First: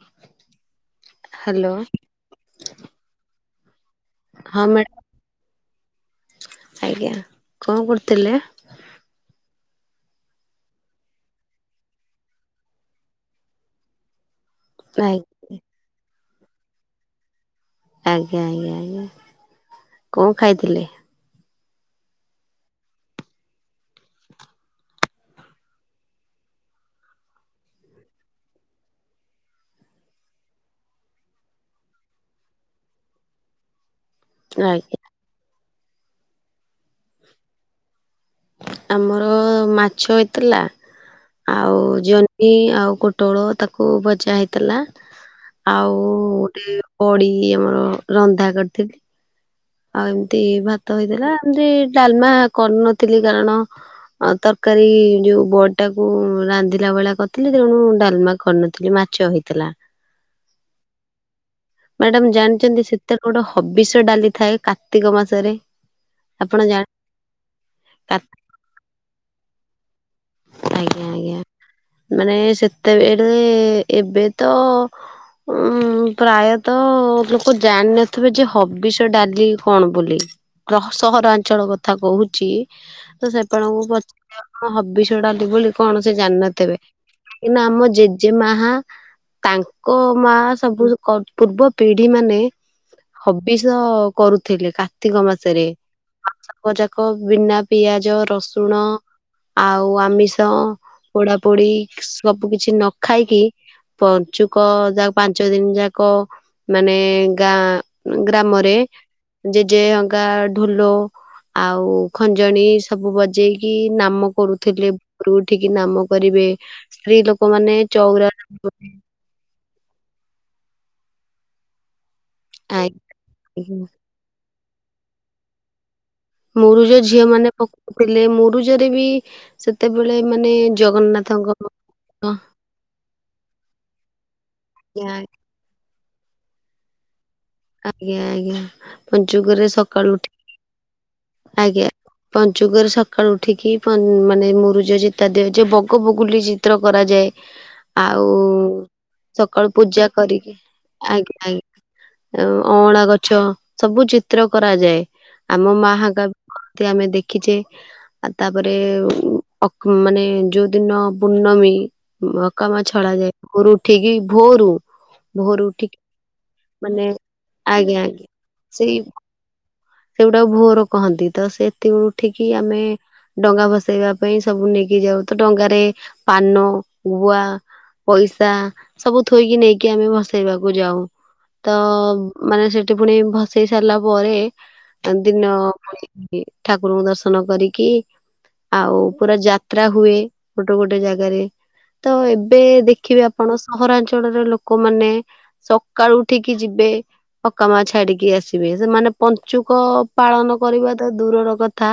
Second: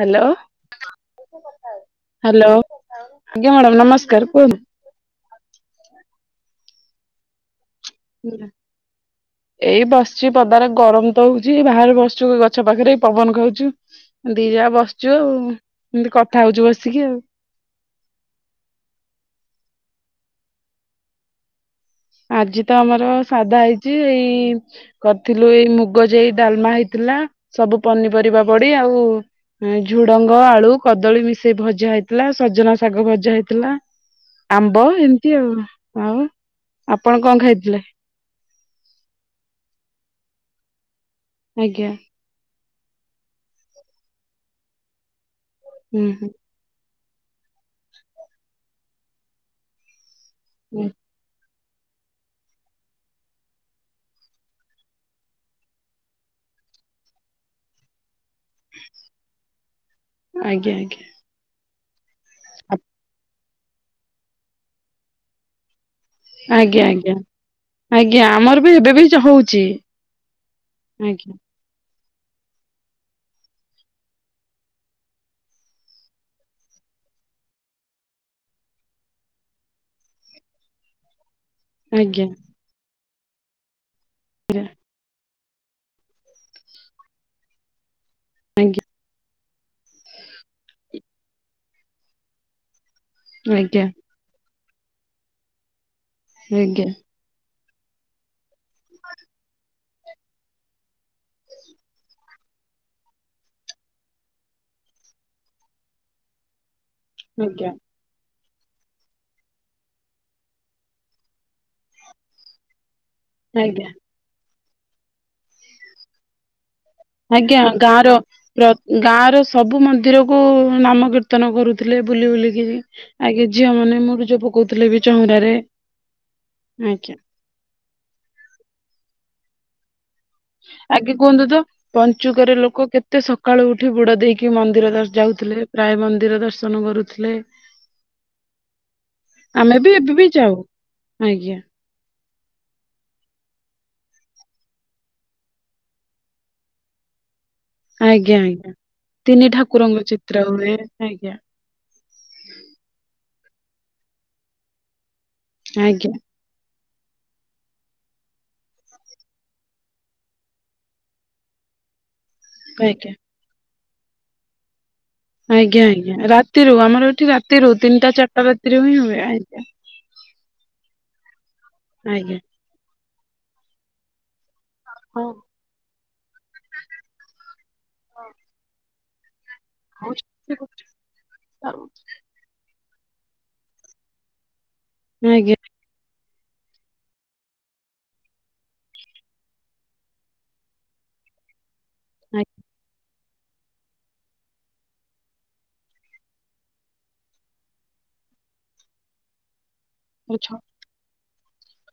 Hello. Hello. Hello ଆଜ୍ଞା madam ନମସ୍କାର କୁହନ୍ତୁ। ହଁ ମ୍ୟାଡ଼ ଆଜ୍ଞା କଣ କରୁଥିଲେ? ଏଇ ବସିଚୁ ପଦାରେ ଗରମ ତ ହଉଛିି ବାହାରେ ବସଛୁ ଗଛ ପାଖରେ ଏଇ ପବନ ଖାଉଛୁ। ଦି ଯା ବସିଛୁ ନାଇଁ ଆଉ ଏମତି କଥା ହଉଛୁ ବସିକି ଆଉ। ଆଜ୍ଞା ଆଜ୍ଞା ଆଜ୍ଞା କଣ ଖାଇଥିଲେ? ଆଜି ତ ଆମର ସାଧା ହେଇଛି ଏଇ କରିଥିଲୁ ଏଇ ମୁଗ ଯାଇ ଡାଲମା ହେଇଥିଲା ସବୁ ପନିପରିବା ପଡି ଆଉ ହୁଁ ଝୁଡଙ୍ଗ, ଆଳୁ, କଦଳୀ ମିଶେଇ ଭଜା ହେଇଥିଲା ସଜନାଶାଗ ଭଜା ହେଇଥିଲା। [inaudible] ଆମ୍ବ ଏମିତି ଆଉ ଆଉ ଆପଣ କଣ ଖାଇଥିଲେ? ଆମର ମାଛ ହେଇଥିଲା। ଆଉ ଆଜ୍ଞା। ଜହ୍ନି ଆଉ କୋଟଳ ତାକୁ ଭଜା ହେଇଥିଲା। ଆଉ ହୁଁ ଟିକେ ପଡି ଆମର ରନ୍ଧା କରିଥିଲେ। ଆଉ ଏମିତି ହୁଁ ଭାତ ହେଇଥିଲା ଏମତି ଡାଲମା କରୁନଥିଲି କାରଣ ଆ ତରକାରୀ ଯୋଉ ବଡିଟା କୁ ରାନ୍ଧିଲା ଭଳିଆ କରିଥିଲି ତେଣୁ ଡାଲମା କରିନଥିଲି ମାଛ ହେଇଥିଲା। ଆଜ୍ଞା ଆଜ୍ଞା ମ୍ୟାଡାମ ଜାଣିଛନ୍ତି ସେତେକଡ ହବିଷ ଡାଲି ଥାଏ କାର୍ତ୍ତିକ ମାସରେ? ଆପଣ ଆଜ୍ଞା ଜାଣି ଆଜ୍ଞା କା ଆଜ୍ଞା ଅମାରିବି ଏବେ ବି ହଉଛି। ଆଜ୍ଞା ଆଜ୍ଞା ମାନେ ସେତେବେଳେ ଏବେ ତ ଉଁ ପ୍ରାୟତଃ ଲୋକ ଜାଣିନଥିବେ ଯେ ହବିଷ ଡାଲି କଣ ବୋଲି? ରହ ସହରାଞ୍ଚଳ କଥା ଆଜ୍ଞା କହୁଛି ତ ସେ ଆପଣଙ୍କୁ ପ ଆଜ୍ଞା [unintelligible] ହବିଶ୍ ଡାଲି ବୋଲି କଣ ସେ ଜାଣିନଥିବେ। କିନା ଆମ ଜେଜେମାହା ଆଜ୍ଞା ତାଙ୍କ ମା ସବୁ କ ପୂର୍ବ ପିଢି ମାନେ ହବିଷ ଆଜ୍ଞା କରୁଥିଲେ କାର୍ତ୍ତିକ ମାସରେ ମାସକ ଯାକ ବିନା ପିଆଜ, ରସୁଣ ଓ ଆମିଷ ପୋଡା ପୋଡି ସବୁ କିଛି ନ ଖାଇକି ପଞ୍ଚୁକ ଯା ପାଞ୍ଚ ଦିନ ଯାକ ମାନେ ଆଜ୍ଞା ଗାଁ ଗ୍ରାମରେ ଜେଜେ ଅଙ୍କା ଢୋଲ ଆଉ ଖଞ୍ଜଣି ସବୁ ବ ଜେଇକି ଆଜ୍ଞା ନାମ କରୁଥିଲେ। ଭୋରୁ ଉଠିକି ନାମ କରିବେ। ସ୍ତ୍ରୀ ଆଜ୍ଞା ଲୋକମାନେ ଗାଁର ଚଉରା ର ଗାଁ ର ସବୁ ମନ୍ଦିରକୁ ନମ କୀର୍ତ୍ତନ କରୁଥିଲେ ବୁଲି ବୁଲି [unintelligible] ଆଗେ ଝିଅ ଆଜ୍ଞା। ମାନେ ମୁରୁଜ ପକଉଥିଲେ ବି ଚଉରାରେ। ମୁରୁଜ ଝିଅ ମାନେ ପକଉଥିଲେ ମରୁଜରେ ବି ସେତେବେଳେ ମାନେ ଆଗେ କୁହନ୍ତୁ ତ ଜଗନ୍ନାଥଙ୍କର ପଞ୍ଚୁକରେ ଲୋକ କେତେ ସକାଳୁ ଉଠି ବୁଡ ଦେଇକି ମନ୍ଦିର ଆଜ୍ଞା ଯାଉଥିଲେ। ପ୍ରାୟ ମନ୍ଦିର ଦର୍ଶନ କରୁଥିଲେ। ଆଜ୍ଞା ଆଜ୍ଞା ପଞ୍ଚୁକରେ ଆମେ ବି ଏବେ ସକାଳୁ ବି ଉଠି ଯାଉ ଆଜ୍ଞା। ପଞ୍ଚୁକରେ ସକାଳୁ ଉଠିକି ପ ମାନେ ମୁରୁଜ ଚିତା ଦିଆଯାଏ। ବଗ, ବଗୁଲି ଚିତ୍ର କରାଯାଏ। ଆଜ୍ଞା ଆଉ ଆଜ୍ଞା ତିନି ସକାଳୁ ଠାକୁରଙ୍କ ପୂଜା ଚିତ୍ର କରିକି ହୁଏ ଆଜ୍ଞା ଆଜ୍ଞା। ଅଁ ଅଁଳା ଗଛ ସବୁ ଚିତ୍ର କରାଯାଏ। ଆମ ଆଜ୍ଞା ମାହାକା ଗଧିଆ ଆମେ ଦେଖିଛେ। ଆଉ ତାପରେ ଅକୁ ମାନେ ଯୋଉଦିନ ପୂର୍ଣ୍ଣମୀ ଉଁ ଅକାମା ଆଜ୍ଞା ଛଡା ଯାଏ ଭୋରୁ ଉଠିକି ଭୋରୁ ଭୋରୁ ଆଜ୍ଞା ଉଠିକି ଆଜ୍ଞା ରାତିରୁ ମାନେ ଆମର ଏଠି ରାତିରୁ ଆଜ୍ଞା ତିନିଟା ଚାରିଟା ରାତିରେ ହିଁ ହୁଏ ଆଜ୍ଞା। ସେଉଟାକୁ ଭୋର କହନ୍ତି ତ ସେଥିରୁ ଆଜ୍ଞା। ଉଠିକି ଆମେ ଡଙ୍ଗା ଭସେଇବା ପାଇଁ ସବୁ ନେଇକି ହି ଯାଉ ହଁ, ତ ଡଙ୍ଗାରେ ପାନ, ଗୁଆ, ପଇସା ସବୁ ଥୋଇକି ନେଇ କି ଆମେ ଆଉ ଭସେଇବାକୁ ଯାଉ ତ ମାନେ ସେଠି ପୁଣି ଭସେଇ ସାରିଲା ପରେ ତ ଦିନ ଆଜ୍ଞା ଆଜ୍ଞା ଠାକୁରଙ୍କୁ ଦର୍ଶନ କରିକି ଆଉ ପୁରା ଯାତ୍ରା ହୁଏ ଗୋଟେ ଗୋଟେ ଜାଗାରେ ତ ଏବେ ଦେଖିବା ଆ ଆପଣ ସହରାଞ୍ଚଳରେ ଲୋକମାନେ ସକାଳୁ ଉଠିକି ଯିବେ ପକା ମା ଛାଡିକି ଆସିବେ ସେମାନେ ପଞ୍ଚୁକ ପାଳନ ଆଚ୍ଛା। କରିବା ତ ଦୂରର କ ଥା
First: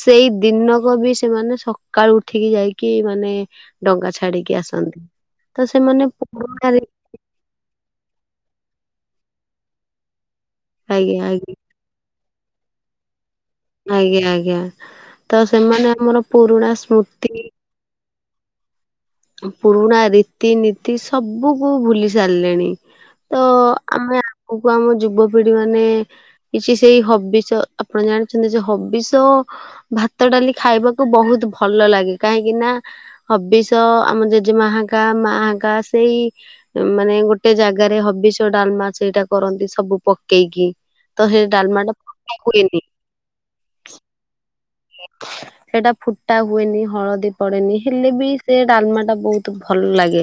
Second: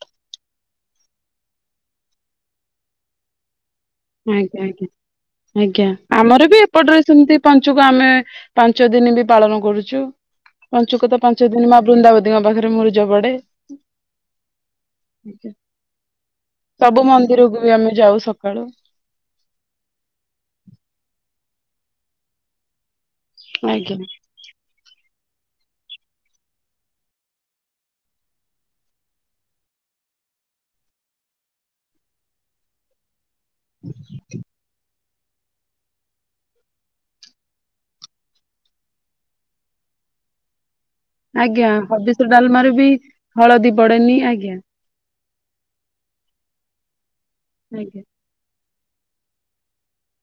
ସେଇ ଦିନକ ବି ସେମାନେ ସକାଳୁ ଉଠିକି ଯାଇକି ମାନେ ଡଙ୍ଗା ଛାଡିକି ଆଜ୍ଞା ଆଜ୍ଞା ଆସନ୍ତି ତ ଆଜ୍ଞା ସେମାନେ ଆମର ବି ପୁରୁଣାରେ ଏପଟରେ ସେମିତି ପାଞ୍ଚୁକ ଆମେ ପାଞ୍ଚ ଦିନ ବି ପାଳନ କରୁଛୁ। ପଞ୍ଚୁକ ଆଜ୍ଞା ତ ପାଞ୍ଚ ଆଜ୍ଞା ଦିନ ମା ବୃନ୍ଦାବତୀଙ୍କ ପାଖରେ ମୂରିଜ ପଡେ। ଆଜ୍ଞା ଆଜ୍ଞା ତ ଆଜ୍ଞା। ସେମାନେ ଆମର ପୁରୁଣା ସବୁ ସ୍ମୃତି। ମନ୍ଦିରକୁ ଆମେ ଯାଉ ସକାଳୁ। ପୁରୁଣା ରୀତିନୀତି ସବୁକୁ ଭୁଲି ସାରିଲେଣି। ତ ଆଜ୍ଞା ଆମେ ଆଗକୁ ଆମ ଯୁବପିଢି ମାନେ କିଛି ସେଇ ହବିଷ ଆପଣ ଜାଣିଛନ୍ତି ସେ ହବିଷ ଓ ଭାତ ଡାଲି ଖାଇବାକୁ ବହୁତ ଭଲ ଲାଗେ କାହିଁକି ନା ହବି ତ ଆମ ଜେଜେମାହାକା ମାହାକା ସେଇ ମାନେ ଗୋଟେ ଜାଗାରେ ହବିଷ ଡାଲମା ସେଇଟା କରନ୍ତି ସବୁ ପକେଇକି। ତ ସେ ଆଜ୍ଞା ଡାଲମା ଟା ହବିଷ ଫୁଟା ଡାଲମାରେ ହୁଏନି। ବି ହଳଦୀ ପଡେନି ଆଜ୍ଞା। ସେଟା ଫୁଟା ହୁଏନି ହଳଦୀ ପଡେନି ଆଜ୍ଞା ହେଲେ ବି ସେ ଡାଲମା ଟା ବହୁତ ଭଲ ଲାଗେ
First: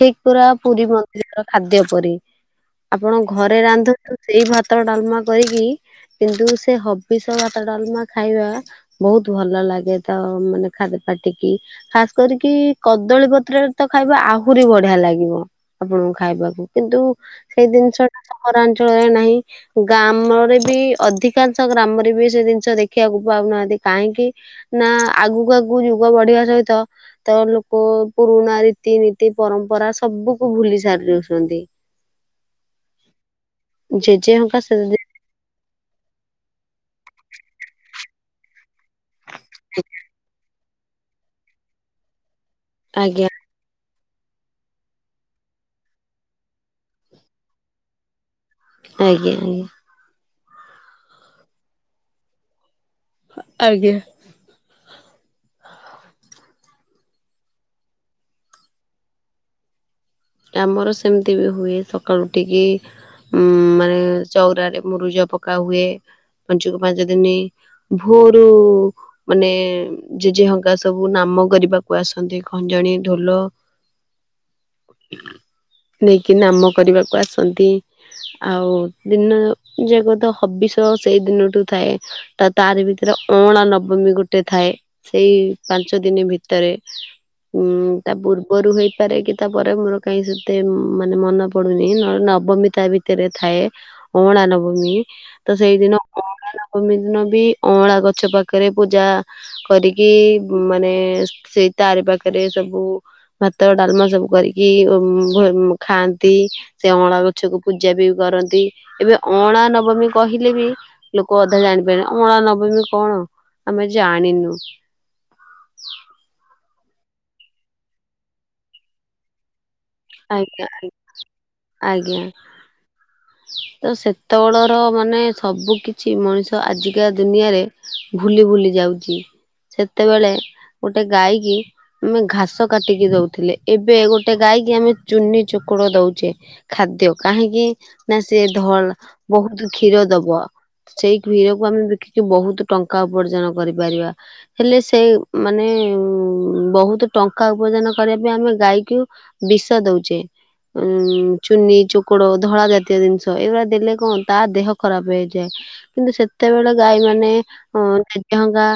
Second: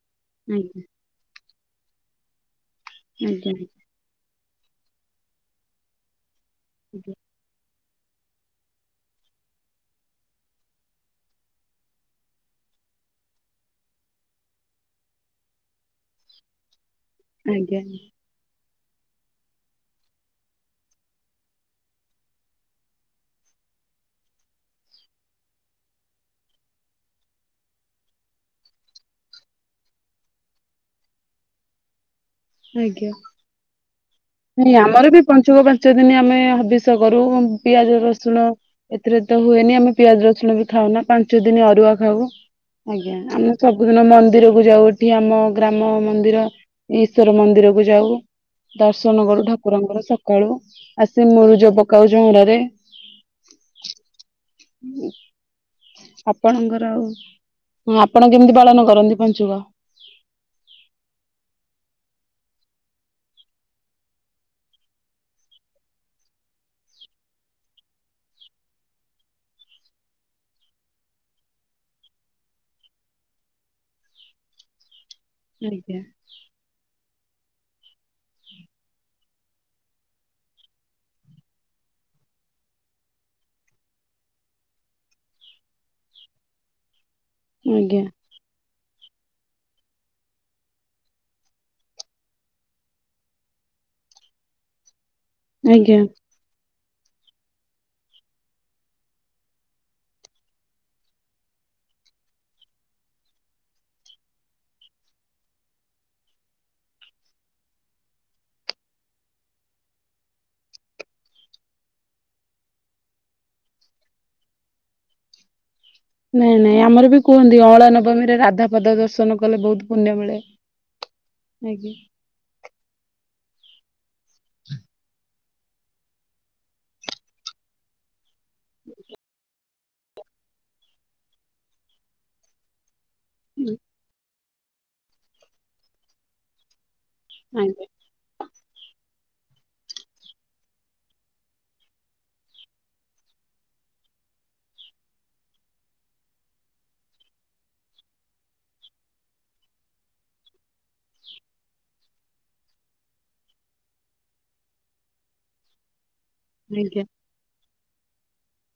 ଠିକ ପୁରା ଆଜ୍ଞା ପୁରୀ ମ ର ଖାଦ୍ୟ ପରି ଆପଣ ଆଜ୍ଞା ଘରେ ରାନ୍ଧନ୍ତୁ। ସେଇ ଭାତ ଡାଲମା କରିକି କିନ୍ତୁ ସେ ହବିଷ ଭାତ ଡାଲମା ଖାଇବା। ବହୁତ ଭଲ ଲାଗେ ତ ମାନେ ଖା ଖାଦ ପାଟିକି ଖାସ କରିକି କଦଳୀ ପତ୍ରରେ ତ ଖାଇବା ଆହୁରି ବଢିଆ ଲାଗିବ ଆପଣଙ୍କୁ ଖାଇବାକୁ। କିନ୍ତୁ ଆଜ୍ଞା ସେଇ ଆଜ୍ଞା ଜିନିଷ ଟା ସହରାଞ୍ଚଳରେ ନାହିଁ। ଗ୍ରାମରେ ବି ଅଧିକାଂଶ ଗ୍ରାମରେ ବି ସେ ଜିନିଷ ଦେଖିବାକୁ ପାଉନାହାନ୍ତି। କାହିଁକି ନା ଆଗକୁ ଆଗକୁ ଯୁଗ ବଢିବା ସହିତ ତ ଲୋକ ପୁରୁଣା ରୀତିନୀତି ପରମ୍ପରା ସବୁକୁ ଭୁଲି ସାରି ଦଉଛନ୍ତି। ଆଜ୍ଞା। ଯେଜେ ହଁ ନାଇଁ ଆମର ବି ପଞ୍ଚୁକ ପା ଚ ଦିନ ଆମେ ହବଷ କରୁ ପିଆଜ ରସୁଣ ଏଥିରେ ତ ହୁଏନି ଆମେ ପିଆଜ ରସୁଣ ବି ଖାଉ ନା ପାଞ୍ଚ ଦିନ ଅରୁଆ ଖାଉ ଆଜ୍ଞା ଆମେ ସବୁଦିନ ମନ୍ଦିର କୁ ଯାଉ ଏଠି ଆମ ଗ୍ରାମ ମନ୍ଦିର ଈଶ୍ୱର ମନ୍ଦିର କୁ ଯାଉ। ଦର୍ଶନ ଆଜ୍ଞା କରୁ ଆଜ୍ଞା। ଠାକୁରଙ୍କର ସକାଳୁ ଆସି ମରୁଜ ପକାଉ ଚଉଁରାରେ ଆଜ୍ଞା। ହୁଁ। ଆପଣଙ୍କର ଆଉ ଆପଣ କେମିତି ପାଳନ କରନ୍ତି ପଞ୍ଚୁକ? ଆମର ସେମିତି ବି ହୁଏ ସକାଳୁ ଉଠିକି ଉଁ ମାନେ ଚଉରାରେ ମୁରୁଜ ପକା ହୁଏ ପଞ୍ଚୁକ ପାଞ୍ଚ ଦିନି ଭୋରୁ ମାନେ ଜେଜେ ହଙ୍କା ସବୁ ନାମ କରିବାକୁ ଆସନ୍ତି ଖଞ୍ଜଣି ଢୋଲ ଆଜ୍ଞା ନେଇକି ନାମ କରିବାକୁ ଆସନ୍ତି। ଆଉ ଦିନ ଯେବେତ ହବିଷ ସେଇ ଦିନଠୁ ଥାଏ। ତା ତାରି ଭିତରେ ଅଁଳା ନବମୀ ଗୋଟେ ଥାଏ। ସେଇ ପାଞ୍ଚ ଦିନି ଭିତରେ ଉଁ ଆଜ୍ଞା ତା ପୂର୍ବରୁ ହେଇପାରେ କେ ପରେ ମୋର କାଇଁ ସେତେ ମ୍-ମାନେ ମନେ ପଡୁନି ନହନେ ନବମି ତା ଭିତରେ ଥାଏ। ଅଁଳା ନବମୀ ତ ସେଇଦିନ ଆଜ୍ଞା। ଅଁ ଅଁଳା ନବମୀ ଦିନ ବି ଅଁଳା ଗଛ ପାଖରେ ପୂଜା କରିକି ଉଁ ମାନେ ସେଇ ତାରି ପାଖରେ ସବୁ ଭାତ, ଡାଲମା ସବୁ କରିକି ଉମ୍ ଭ ଖାଆନ୍ତି। ସେ ଅଁଳା ଗଛକୁ ପୂଜା ବି କରନ୍ତି ଏବେ ଅଁଳା ନବମୀ କହିଲେ ବି ଲୋକ ଅଧା ଜାଣିପାରି ଅଁଳା ନବମି କଣ ଆମେ ଜାଣିନୁ। ନାଇଁ ନାଇଁ ଆମର ବି କୁହନ୍ତି ଅଁଳା ନବମୀରେ ରାଧା ପାଦ ଦର୍ଶନ କଲେ ବୋହୁତ ଆଜ୍ଞା ଆ ଆଜ୍ଞା। ତ ସେତବେଳର ମାନେ ସବୁକିଛି ମଣିଷ ଆଜିକା ଦୁନିଆରେ ଭୁଲି ଭୁଲି ଯାଉଚି। ସେତେବେଳେ ଗୋଟେ ଗାଈକିି ଆମେ ଘାସ କାଟିକି ଦୋଉଥିଲେ ଏବେ ଗୋ ଗୋଟେ ଗାଈକି ଆମେ ଚୁନି ଚୋକୁଡ ଦୋଉଚେ ଖାଦ୍ୟ କାହିଁକି ଆଜ୍ଞା ନା ସିଏ ଧଳ୍ ବୋହୁତୁ କ୍ଷୀର ଦବ। ସେଇ କ୍ଷୀରକୁ ଆମେ ବିକିକି ବୋହୁତ ଟଙ୍କା ଉପାର୍ଜନ କରିପାରିବା। ହେଲେ ସେଇ ମାନେ ଉଁ ବୋହୁତ ଟଙ୍କା ଉପାର୍ଜନ କରିବା ପାଇଁ ଆମେ ଗାଈକୁ ବିଷ ଦୋଉଚେ। ଉ ଚୁନି ଚୋକଡ ଧଳା ଜାତୀୟ ଜିନିଷ ଏଉରା ଦେଲେ କଣ ତା ଦେହ ଖରାପ ହେଇଯାଏ। କିନ୍ତୁ ସେତେବେଳେ ଆଜ୍ଞା। ଗାଈମାନେ ଅଁ [unintelligible] ହଙ୍ଗା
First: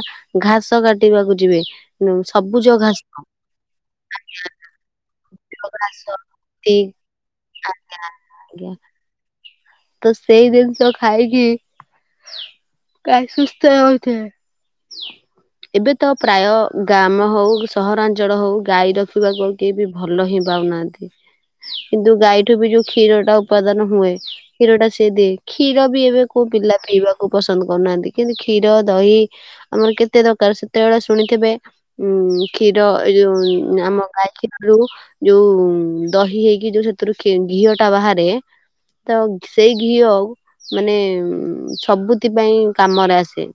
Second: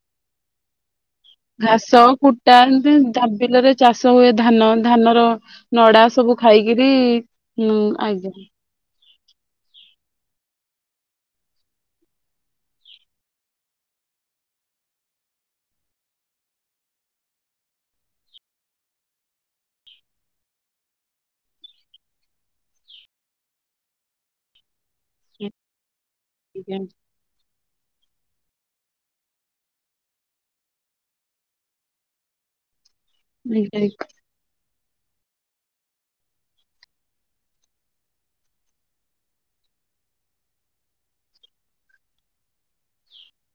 ଘାସ କାଟିବାକୁ ଯିବେ ଘାସ, ଉଁ କୁଟା ସବୁଜ ଏମତି ଘାସ ଯା ବିଲରେ ଚାଷହୁଏ ଧାନ ଧାନର ଘାସ ନଡା ସବୁ ଟି ଖାଇକିରି ନୋଉଁ ଆଜ୍ଞା। ଆଜ୍ଞା। ତ ସେଇ ଦିନଷ ଖାଇକି ଗାଈ ସୁସ୍ଥ ରହୁଥୁଲେ। ଏବେ ତ ପ୍ରାୟ ଗ୍ରାମ ହୋଉ କି ସହରାଞ୍ଚଳ ହୋଉ ଗାଈ ରଖିବାକୁ ଆଉ କିଏ ବି ଭଲ ହିଁ ପାଉନାହାନ୍ତି କିନ୍ତୁ ଗାଈଠୁ ବି ଯୋଉ କ୍ଷୀରଟା ଉପାଦାନ ହୁଏ କ୍ଷୀରଟା ସିଏ ଦିଏ କ୍ଷୀର ବି ଏବେ କୋଉ ପିଲା ଆଜ୍ଞା ପିଇବାକୁ ପସନ୍ଦ କରୁନାହାନ୍ତି କିନ୍ତୁ କ୍ଷୀର ଦହି ଆମର କେତେ ଦରକାର ସେତେବେଳେ ଶୁଣିଥିବେ ଉଁ କ୍ଷୀର ଏ ଯୋଉ ଆଜ୍ଞା ଆମ ଗାଈ କ୍ଷୀର ଦୁହୁଁ ଯୋଉ ଦହି ହେଇକି ଯୋଉ ସେଥିରୁ କ୍ଷୀ ଘିଅଟା ବାହାରେ ତ ସେଇ ଘିଅ ଆଉ ମାନେ ଉମ୍ ସବୁଥି ପାଇଁ କାମରେ ଆସେ।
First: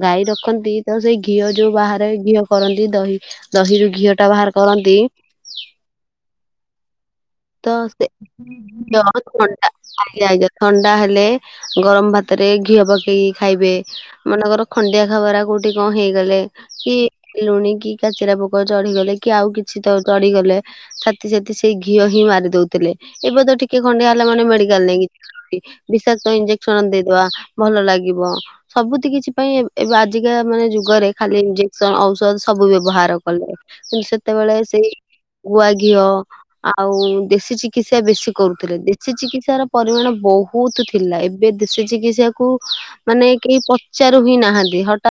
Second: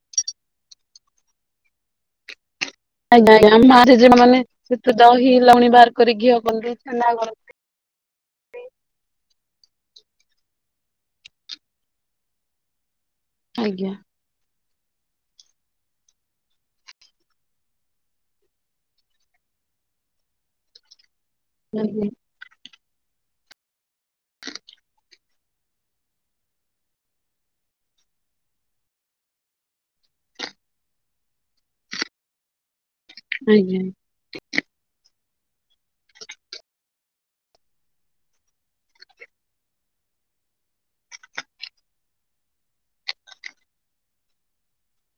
ଗାଈ ରଖନ୍ତି ତ ସେଇ ଘିଅ ଯୋଉ ବାହାରେ ଘିଅ କରନ୍ତି ଦହି ଆଜ୍ଞା ଦହିରୁ ଘିଅଟା ବାହାର କରନ୍ତି। ଲହୁଣି ବାହାର କରିକି ଘିଅ କରନ୍ତି, ଛେନା କର ତ ସେ ଜରଥଣ୍ଡା [unintelligible] ଥଣ୍ଡା ହେଲେ ଗରମ ଭାତରେ ଘିଅ ପକେଇକି ଖାଇବେ ଆଜ୍ଞା ମନେକର ଖଣ୍ଡିଆ ଖାବରା କୋଉଠି କଣ ହେଇଗଲେ କି ଲୁଣି କି କାଚେରା ପୋକ ଚଢିଗଲେ କି ଆଉ କିଛି ତ ଚଢିଗଲେ ସାତି ସାତି ସେଇ ଘିଅ ଆଜ୍ଞା ହିଁ ମାରି ଦୋଉଥିଲେ ଏବେ ତ ଟିକେ ଖଣ୍ଡିଆ ହେଲା ମାନେ ମେଡିକାଲ ନେଇକି କି ବିଷାକ୍ତ ଇଞ୍ଜେକ୍ସନ ଦେଇଦବା ଭଲଲାଗିବ। ସବୁଥି କିଛି ପାଇଁ ଏ ଏବେ ଆଜିକା ମାନେ ଯୁଗରେ ଖାଲି ଇଞ୍ଜେକ୍ସ ଔଷଧ ସବୁ ବ୍ୟବହାର ର କଲେ ଆଜ୍ଞା। କିନ୍ତୁ ସେତେବେଳେ ସେଇ ଗୁଆ ଘିଅ ଆଉ ଦେଶୀ ଚିକିତ୍ସା ବେଶୀ କରୁଥିଲେ ଦେଶୀ ଚିକିତ୍ସାର ପରିମାଣ ବୋହୁ ବୋହୁତୁ ଥିଲା ଏବେ ଦେଶି ଚିକିତ୍ସାକୁ ମାନେ କେହି ପଚାରୁ ହିଁ ନାହାନ୍ତି ହଠା